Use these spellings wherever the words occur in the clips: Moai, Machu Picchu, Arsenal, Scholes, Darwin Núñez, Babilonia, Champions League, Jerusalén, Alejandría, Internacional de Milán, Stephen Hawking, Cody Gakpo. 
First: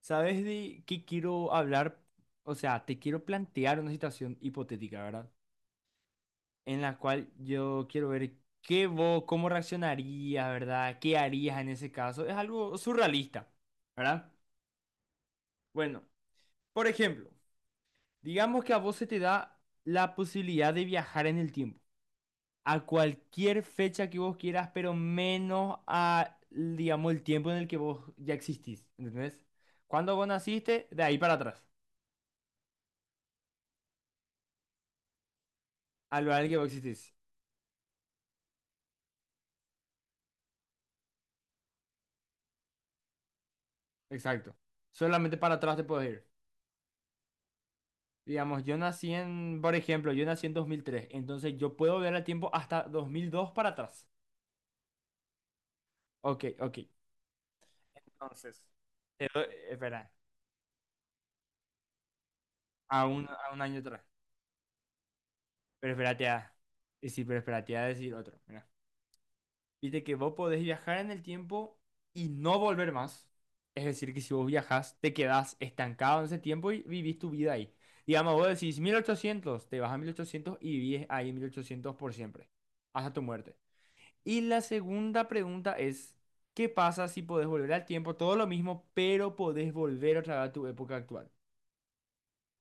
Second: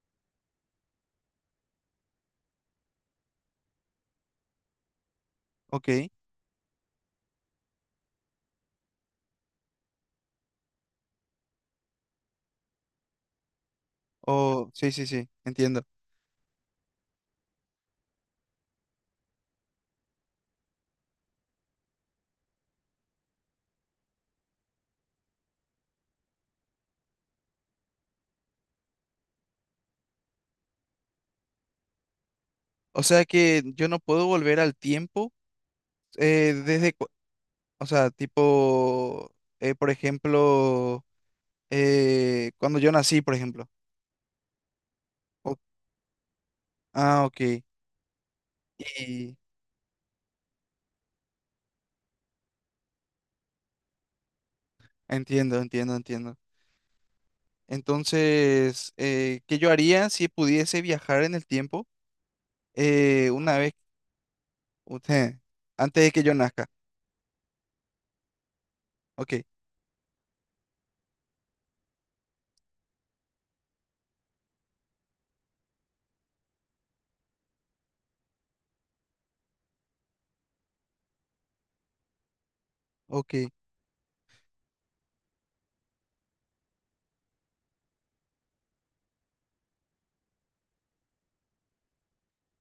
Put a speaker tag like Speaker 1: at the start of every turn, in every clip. Speaker 1: ¿Sabes de qué quiero hablar? O sea, te quiero plantear una situación hipotética, ¿verdad?
Speaker 2: Ok.
Speaker 1: En la cual yo quiero ver qué vos, cómo reaccionarías, ¿verdad? ¿Qué harías en ese caso? Es algo surrealista, ¿verdad?
Speaker 2: Oh, sí, sí, sí, entiendo.
Speaker 1: Bueno, por ejemplo, digamos que a vos se te da la posibilidad de viajar en el tiempo a cualquier fecha que vos quieras, pero menos a, digamos, el tiempo en el que vos ya existís, ¿entendés? Cuando vos naciste, de ahí para atrás,
Speaker 2: O sea que yo no puedo volver al tiempo
Speaker 1: al lugar en el que
Speaker 2: eh,
Speaker 1: vos
Speaker 2: desde, cu-
Speaker 1: existís.
Speaker 2: o sea, tipo, por ejemplo, cuando yo nací, por ejemplo.
Speaker 1: Exacto. Solamente para
Speaker 2: O-
Speaker 1: atrás te puedes ir.
Speaker 2: ah, ok.
Speaker 1: Digamos, yo nací
Speaker 2: Y
Speaker 1: en, por ejemplo, yo nací en 2003. Entonces yo puedo ver el tiempo hasta 2002 para atrás.
Speaker 2: entiendo.
Speaker 1: Ok, ok. Entonces,
Speaker 2: Entonces,
Speaker 1: te doy-
Speaker 2: ¿qué yo
Speaker 1: espera,
Speaker 2: haría si pudiese viajar en el tiempo
Speaker 1: a
Speaker 2: una
Speaker 1: un
Speaker 2: vez,
Speaker 1: año atrás. Pero
Speaker 2: antes de que
Speaker 1: espérate
Speaker 2: yo
Speaker 1: a...
Speaker 2: nazca?
Speaker 1: Y sí, pero espérate a decir otro.
Speaker 2: Ok,
Speaker 1: Viste que vos podés viajar en el tiempo y no volver más. Es decir, que si vos viajás, te quedás estancado en ese tiempo y vivís tu vida ahí. Digamos, vos decís 1800, te vas a 1800 y vivís ahí en 1800 por siempre, hasta tu
Speaker 2: ok.
Speaker 1: muerte. Y la segunda pregunta es, ¿qué pasa si podés volver al tiempo? Todo lo mismo, pero podés volver otra vez a tu época actual.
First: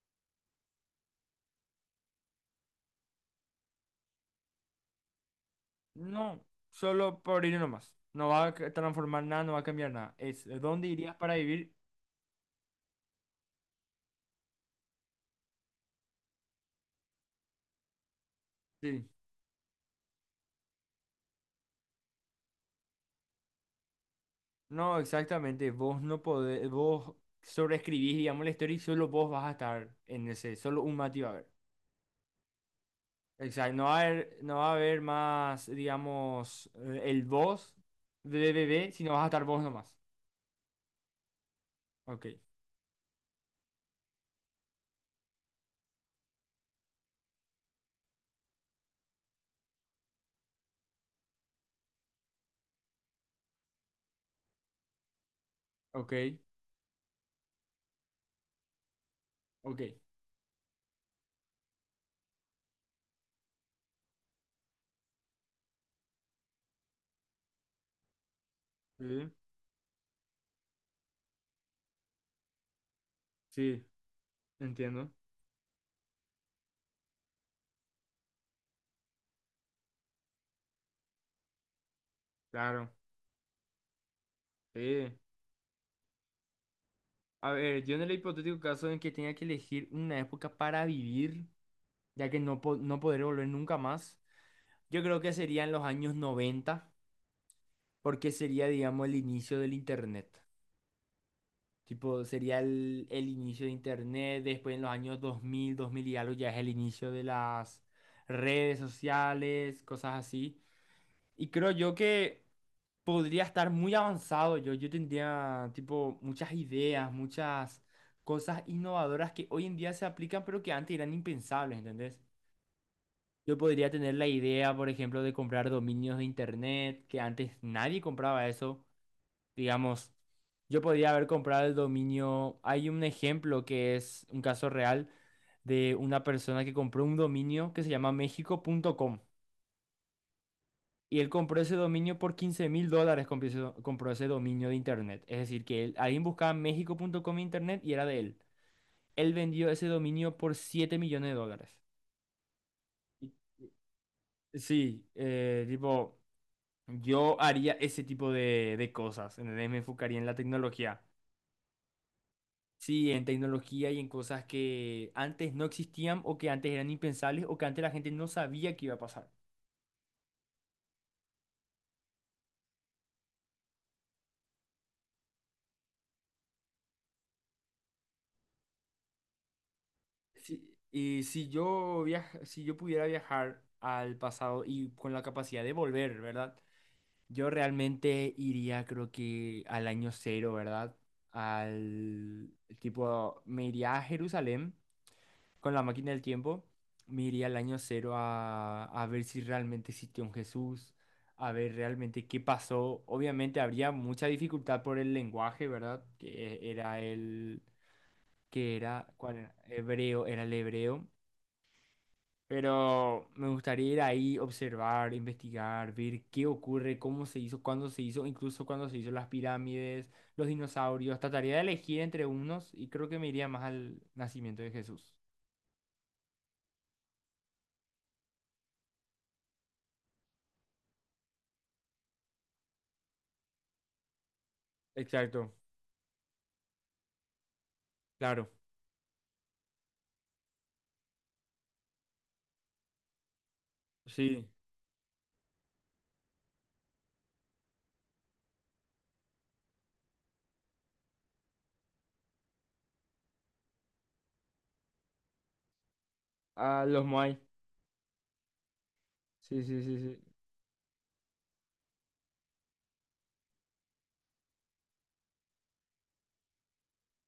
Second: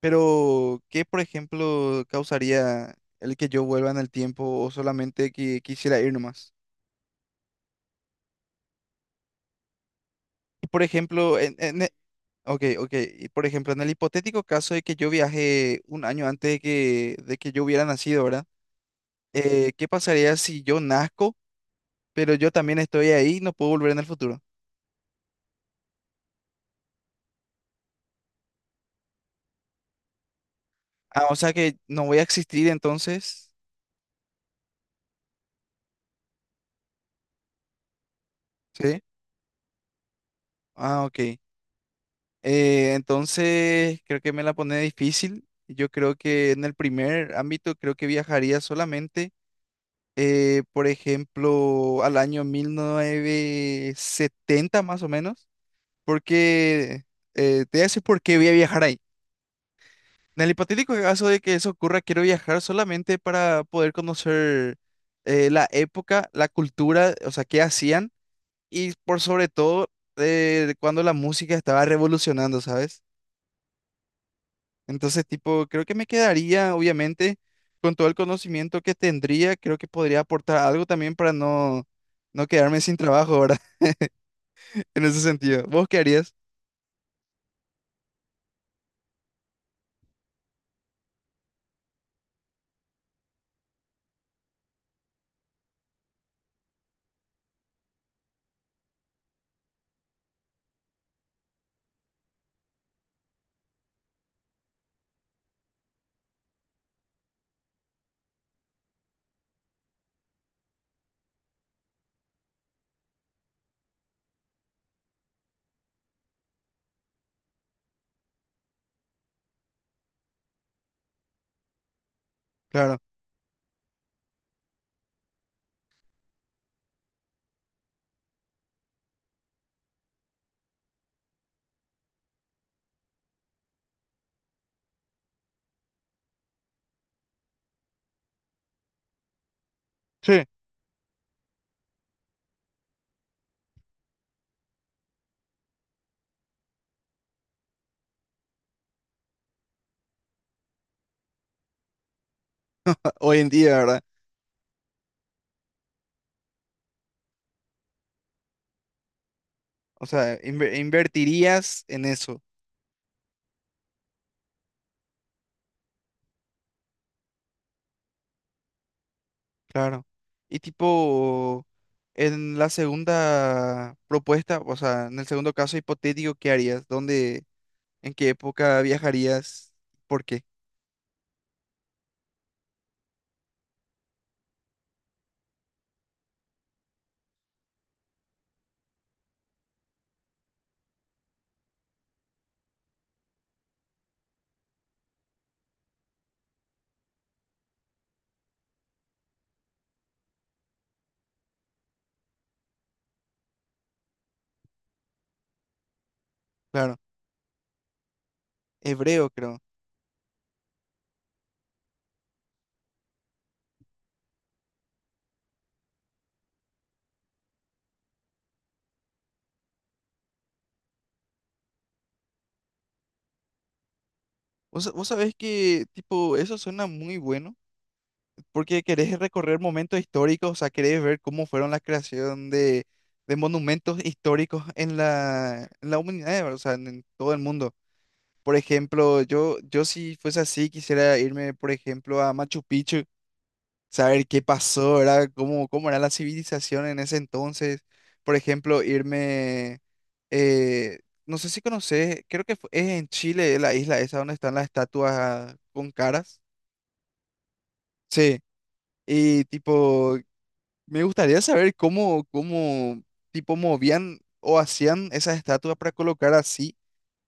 Speaker 2: Pero ¿qué, por ejemplo, causaría el que yo vuelva en el tiempo o solamente que quisiera ir
Speaker 1: No,
Speaker 2: nomás?
Speaker 1: solo por ir nomás. No va a ca- transformar nada, no va a cambiar nada. Es,
Speaker 2: Y, por
Speaker 1: ¿dónde irías para
Speaker 2: ejemplo,
Speaker 1: vivir?
Speaker 2: en e- Ok, ok, y, por ejemplo, en el hipotético caso de que yo viaje un año antes de que yo hubiera nacido, ¿verdad?
Speaker 1: Sí.
Speaker 2: ¿Qué pasaría si yo nazco, pero yo también estoy ahí y no puedo volver en el futuro?
Speaker 1: No, exactamente. Vos no podés, vos sobreescribís, digamos, la historia y solo vos vas a estar en ese, solo un Mati
Speaker 2: Ah,
Speaker 1: va a
Speaker 2: o
Speaker 1: haber.
Speaker 2: sea que no voy a existir entonces,
Speaker 1: Exacto, no va a haber, no va a haber más, digamos, el vos de bebé,
Speaker 2: ¿sí?
Speaker 1: sino vas a estar vos nomás.
Speaker 2: Ah, ok.
Speaker 1: Ok,
Speaker 2: Entonces, creo que me la pone difícil. Yo creo que en el primer ámbito, creo que viajaría solamente, por ejemplo, al año 1970 más o menos,
Speaker 1: ok,
Speaker 2: porque te voy a decir por qué voy a viajar ahí.
Speaker 1: ok.
Speaker 2: En el hipotético caso de que eso ocurra, quiero viajar solamente para poder conocer la época, la cultura, o sea, qué hacían y por
Speaker 1: Sí,
Speaker 2: sobre todo cuando la música estaba revolucionando, ¿sabes?
Speaker 1: sí, entiendo.
Speaker 2: Entonces, tipo, creo que me quedaría, obviamente, con todo el conocimiento que tendría, creo que podría aportar algo también para no quedarme
Speaker 1: Claro,
Speaker 2: sin trabajo, ¿verdad? En
Speaker 1: sí.
Speaker 2: ese sentido. ¿Vos qué harías?
Speaker 1: A ver, yo en el hipotético caso en que tenga que elegir una época para vivir, ya que no, po- no podré volver nunca más, yo creo que serían los años noventa, porque sería, digamos, el inicio del Internet. Tipo, sería el inicio de Internet, después en los años 2000, 2000 y algo ya es el inicio de las redes sociales, cosas así. Y creo yo que podría estar muy avanzado yo. Yo tendría, tipo, muchas ideas, muchas cosas innovadoras que hoy en día se aplican, pero que antes eran impensables, ¿entendés?
Speaker 2: Claro.
Speaker 1: Yo podría tener la idea, por ejemplo, de comprar dominios de Internet, que antes nadie compraba eso. Digamos, yo podría haber comprado el dominio. Hay un ejemplo que es un caso real de una persona que compró un dominio que se llama mexico.com,
Speaker 2: Sí.
Speaker 1: y él compró ese dominio por 15.000 dólares, compró ese, do- compró ese dominio de internet. Es decir, que él, alguien buscaba mexico.com en internet y era de él. Él vendió ese dominio por 7 millones de dólares. Y-
Speaker 2: Hoy en día,
Speaker 1: y-
Speaker 2: ¿verdad?
Speaker 1: Sí, tipo, yo haría ese tipo de cosas, ¿entendés? Me
Speaker 2: O
Speaker 1: enfocaría en la
Speaker 2: sea,
Speaker 1: tecnología.
Speaker 2: invertirías en eso,
Speaker 1: Sí, en tecnología y en cosas que antes no existían o que antes eran impensables o que antes la gente no sabía que iba a pasar.
Speaker 2: claro. Y tipo, en la segunda propuesta, o sea, en el segundo caso hipotético, ¿qué harías? ¿Dónde, en qué época viajarías? ¿Por qué?
Speaker 1: Sí, y si yo viaj- si yo pudiera viajar al pasado y con la capacidad de volver, ¿verdad? Yo realmente iría, creo que al año cero, ¿verdad? Al tipo, me iría a Jerusalén con la máquina del tiempo, me iría al año cero a ver si realmente existió un Jesús, a ver realmente qué pasó. Obviamente habría mucha dificultad por el lenguaje, ¿verdad? Que era
Speaker 2: Claro,
Speaker 1: el, que era,
Speaker 2: hebreo,
Speaker 1: ¿cuál era?
Speaker 2: creo.
Speaker 1: Hebreo, era el hebreo. Pero me gustaría ir ahí, observar, investigar, ver qué ocurre, cómo se hizo, cuándo se hizo, incluso cuándo se hizo las pirámides, los dinosaurios. Trataría de elegir entre unos y creo que me iría más al nacimiento de
Speaker 2: Vos, vos
Speaker 1: Jesús.
Speaker 2: sabés que, tipo, eso suena muy bueno, porque querés recorrer momentos históricos, o sea, querés ver cómo fueron la creación de monumentos históricos
Speaker 1: Exacto,
Speaker 2: en la humanidad, ¿verdad? O sea, en todo el mundo.
Speaker 1: claro.
Speaker 2: Por ejemplo, yo si fuese así, quisiera irme, por ejemplo, a Machu Picchu, saber qué
Speaker 1: Sí,
Speaker 2: pasó, ¿verdad? ¿Cómo, cómo era la civilización en ese entonces? Por ejemplo, irme, eh, no sé si conoces, creo que es en Chile, la isla esa donde están las estatuas con caras.
Speaker 1: a los Moai.
Speaker 2: Sí, y
Speaker 1: Sí, sí, sí, sí,
Speaker 2: tipo, me gustaría saber cómo, cómo, tipo, movían o hacían esas estatuas para colocar así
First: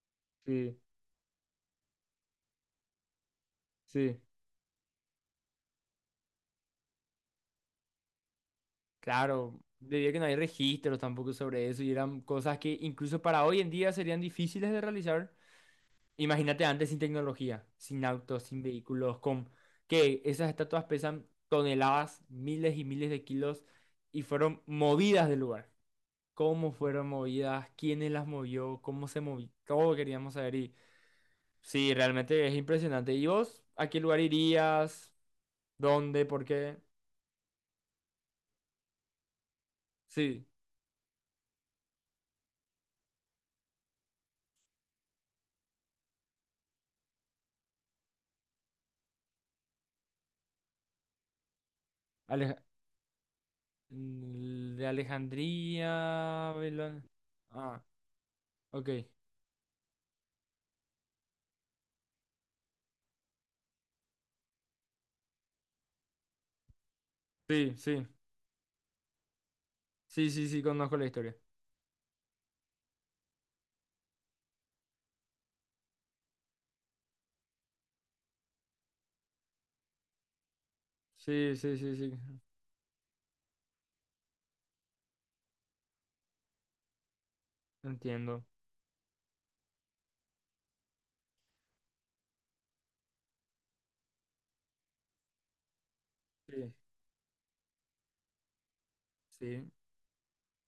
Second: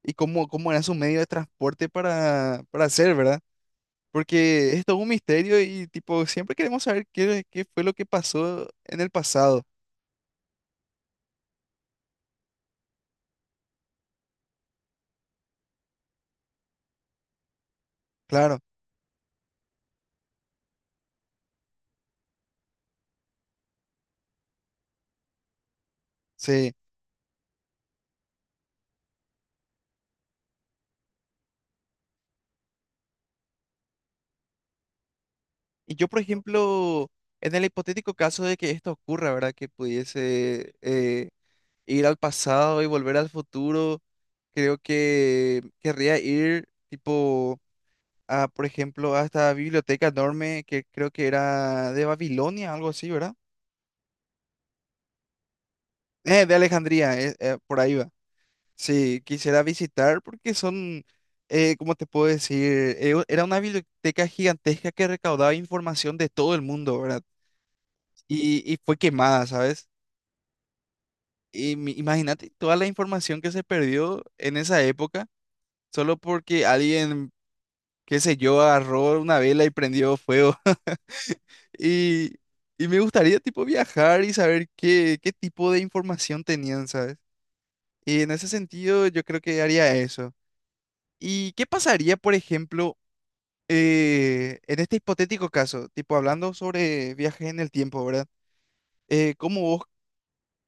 Speaker 2: y cómo, cómo
Speaker 1: sí,
Speaker 2: era su medio de transporte para hacer, ¿verdad?
Speaker 1: sí.
Speaker 2: Porque es todo un misterio y tipo, siempre queremos saber qué, qué fue lo que pasó en el
Speaker 1: Claro,
Speaker 2: pasado.
Speaker 1: debido a que no hay registros tampoco sobre eso y eran cosas que incluso para hoy en día serían difíciles de realizar. Imagínate antes sin tecnología, sin autos,
Speaker 2: Claro,
Speaker 1: sin vehículos, con que esas estatuas pesan toneladas, miles y miles de kilos y fueron movidas del lugar. ¿Cómo
Speaker 2: sí.
Speaker 1: fueron movidas? ¿Quiénes las movió? ¿Cómo se movió? Todo queríamos saber y sí, realmente es impresionante. ¿Y vos a qué lugar irías?
Speaker 2: Y yo, por
Speaker 1: ¿Dónde? ¿Por qué?
Speaker 2: ejemplo, en el hipotético caso de que esto ocurra, ¿verdad? Que
Speaker 1: Sí.
Speaker 2: pudiese ir al pasado y volver al futuro, creo que querría ir tipo a, por ejemplo, a esta biblioteca enorme que creo que era de
Speaker 1: Aleja-
Speaker 2: Babilonia, algo así, ¿verdad?
Speaker 1: de Alejandría,
Speaker 2: De
Speaker 1: Babilonia.
Speaker 2: Alejandría, por
Speaker 1: Ah,
Speaker 2: ahí va.
Speaker 1: ok.
Speaker 2: Sí, quisiera visitar porque son, ¿cómo te puedo decir? Era una biblioteca gigantesca que recaudaba información de todo el mundo, ¿verdad?
Speaker 1: Sí, sí.
Speaker 2: Y fue quemada, ¿sabes?
Speaker 1: Sí, sí, sí, conozco la historia.
Speaker 2: Y imagínate toda la información que se perdió en esa época solo porque alguien, qué sé yo, agarró una vela y prendió fuego.
Speaker 1: Sí, sí, sí, sí.
Speaker 2: Y, y me gustaría tipo viajar y saber qué, qué tipo de información tenían, ¿sabes? Y en
Speaker 1: Entiendo.
Speaker 2: ese sentido yo creo que haría eso. ¿Y qué pasaría, por ejemplo? Eh, en este hipotético caso, tipo hablando
Speaker 1: Sí,
Speaker 2: sobre viajes en el tiempo, ¿verdad? ¿Cómo
Speaker 1: sí.
Speaker 2: vos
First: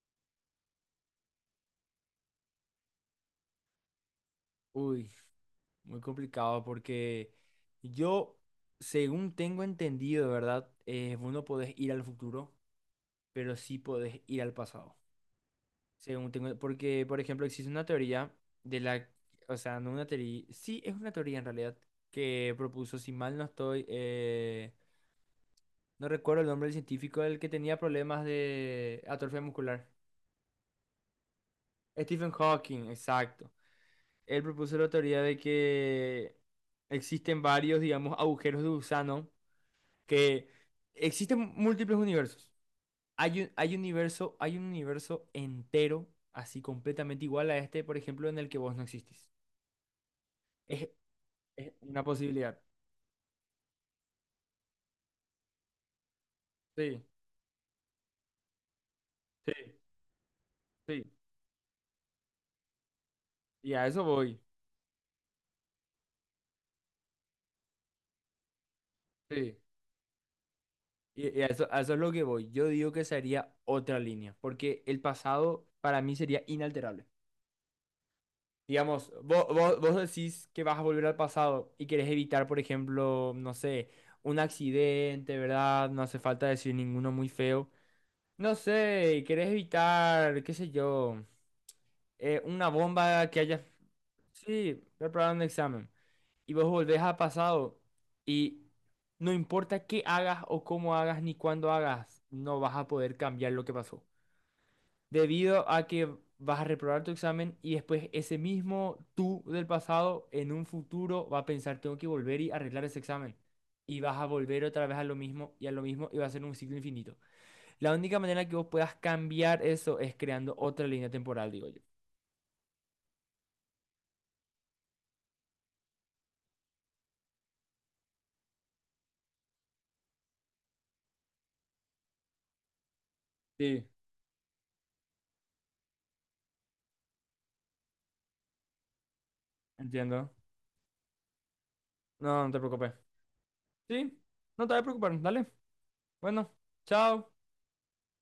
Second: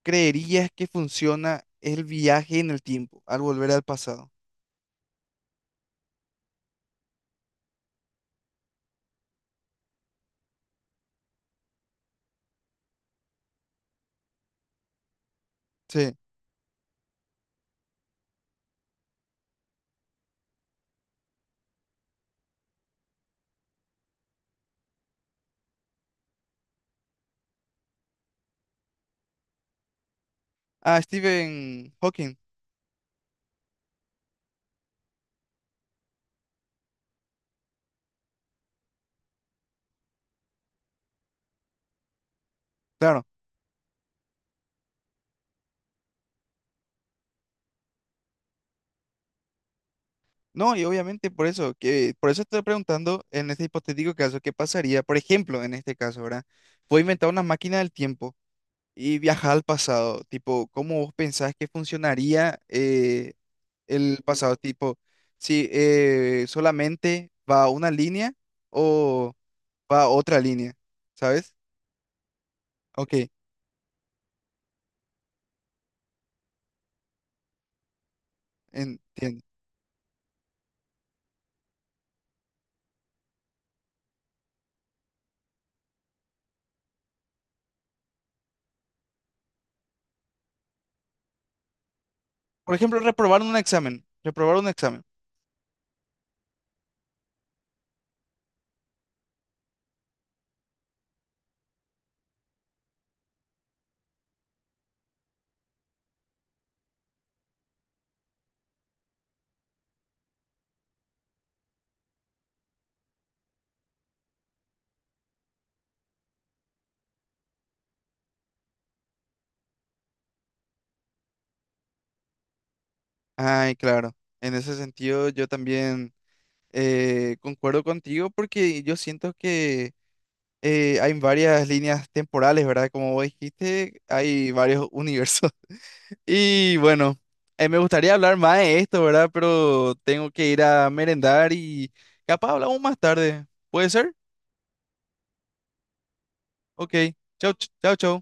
Speaker 2: creerías que funciona el viaje en el tiempo al volver al pasado?
Speaker 1: Uy, muy complicado porque yo, según tengo entendido, ¿verdad? Vos no podés ir al futuro, pero sí podés ir al pasado.
Speaker 2: Sí.
Speaker 1: Según tengo, porque, por ejemplo, existe una teoría de la, o sea, no una teoría, sí, es una teoría en realidad, que propuso, si mal no estoy, no recuerdo el nombre del científico, el que tenía problemas de atrofia muscular.
Speaker 2: Ah, Stephen
Speaker 1: Stephen
Speaker 2: Hawking,
Speaker 1: Hawking, exacto. Él propuso la teoría de que existen varios, digamos, agujeros de gusano, que existen múltiples universos.
Speaker 2: claro.
Speaker 1: Hay un, hay universo, hay un universo entero, así completamente igual a este, por ejemplo, en el que vos no existís.
Speaker 2: No, y
Speaker 1: Es...
Speaker 2: obviamente por
Speaker 1: Es
Speaker 2: eso,
Speaker 1: una
Speaker 2: que por eso
Speaker 1: posibilidad.
Speaker 2: estoy preguntando en este hipotético caso, ¿qué pasaría? Por ejemplo, en este caso, ¿verdad? Fue
Speaker 1: Sí,
Speaker 2: inventar una máquina del tiempo y viajar
Speaker 1: sí,
Speaker 2: al pasado, tipo, ¿cómo
Speaker 1: sí.
Speaker 2: vos pensás que funcionaría?
Speaker 1: Y a eso
Speaker 2: El
Speaker 1: voy.
Speaker 2: pasado, tipo, si solamente va una línea o
Speaker 1: Sí.
Speaker 2: va otra línea,
Speaker 1: Y
Speaker 2: ¿sabes?
Speaker 1: a eso es lo que voy. Yo digo que
Speaker 2: Ok,
Speaker 1: sería otra línea, porque el pasado para mí sería inalterable. Digamos,
Speaker 2: entiendo.
Speaker 1: vos decís que vas a volver al pasado y querés evitar, por ejemplo, no sé, un accidente, ¿verdad? No hace falta decir ninguno muy feo. No sé, querés evitar, qué sé yo, una
Speaker 2: Por ejemplo,
Speaker 1: bomba que
Speaker 2: reprobar un
Speaker 1: haya...
Speaker 2: examen, reprobar un
Speaker 1: Sí,
Speaker 2: examen.
Speaker 1: preparar un examen. Y vos volvés a pasado y no importa qué hagas o cómo hagas ni cuándo hagas, no vas a poder cambiar lo que pasó. Debido a que vas a reprobar tu examen y después ese mismo tú del pasado en un futuro va a pensar, tengo que volver y arreglar ese examen. Y vas a volver otra vez a lo mismo y a lo mismo y va a ser un ciclo infinito. La única manera que vos puedas cambiar eso es creando otra línea temporal, digo yo.
Speaker 2: Ay, claro, en ese sentido yo también concuerdo contigo porque yo siento que hay varias líneas temporales, ¿verdad? Como vos
Speaker 1: Sí.
Speaker 2: dijiste, hay varios universos. Y bueno, me gustaría hablar más de esto, ¿verdad? Pero tengo
Speaker 1: Entiendo.
Speaker 2: que ir a merendar y
Speaker 1: No, no
Speaker 2: capaz
Speaker 1: te
Speaker 2: hablamos
Speaker 1: preocupes.
Speaker 2: más tarde. ¿Puede ser?
Speaker 1: Sí, no te voy a preocupar, dale. Bueno,
Speaker 2: Ok.
Speaker 1: chao.
Speaker 2: Chau, chau, chau.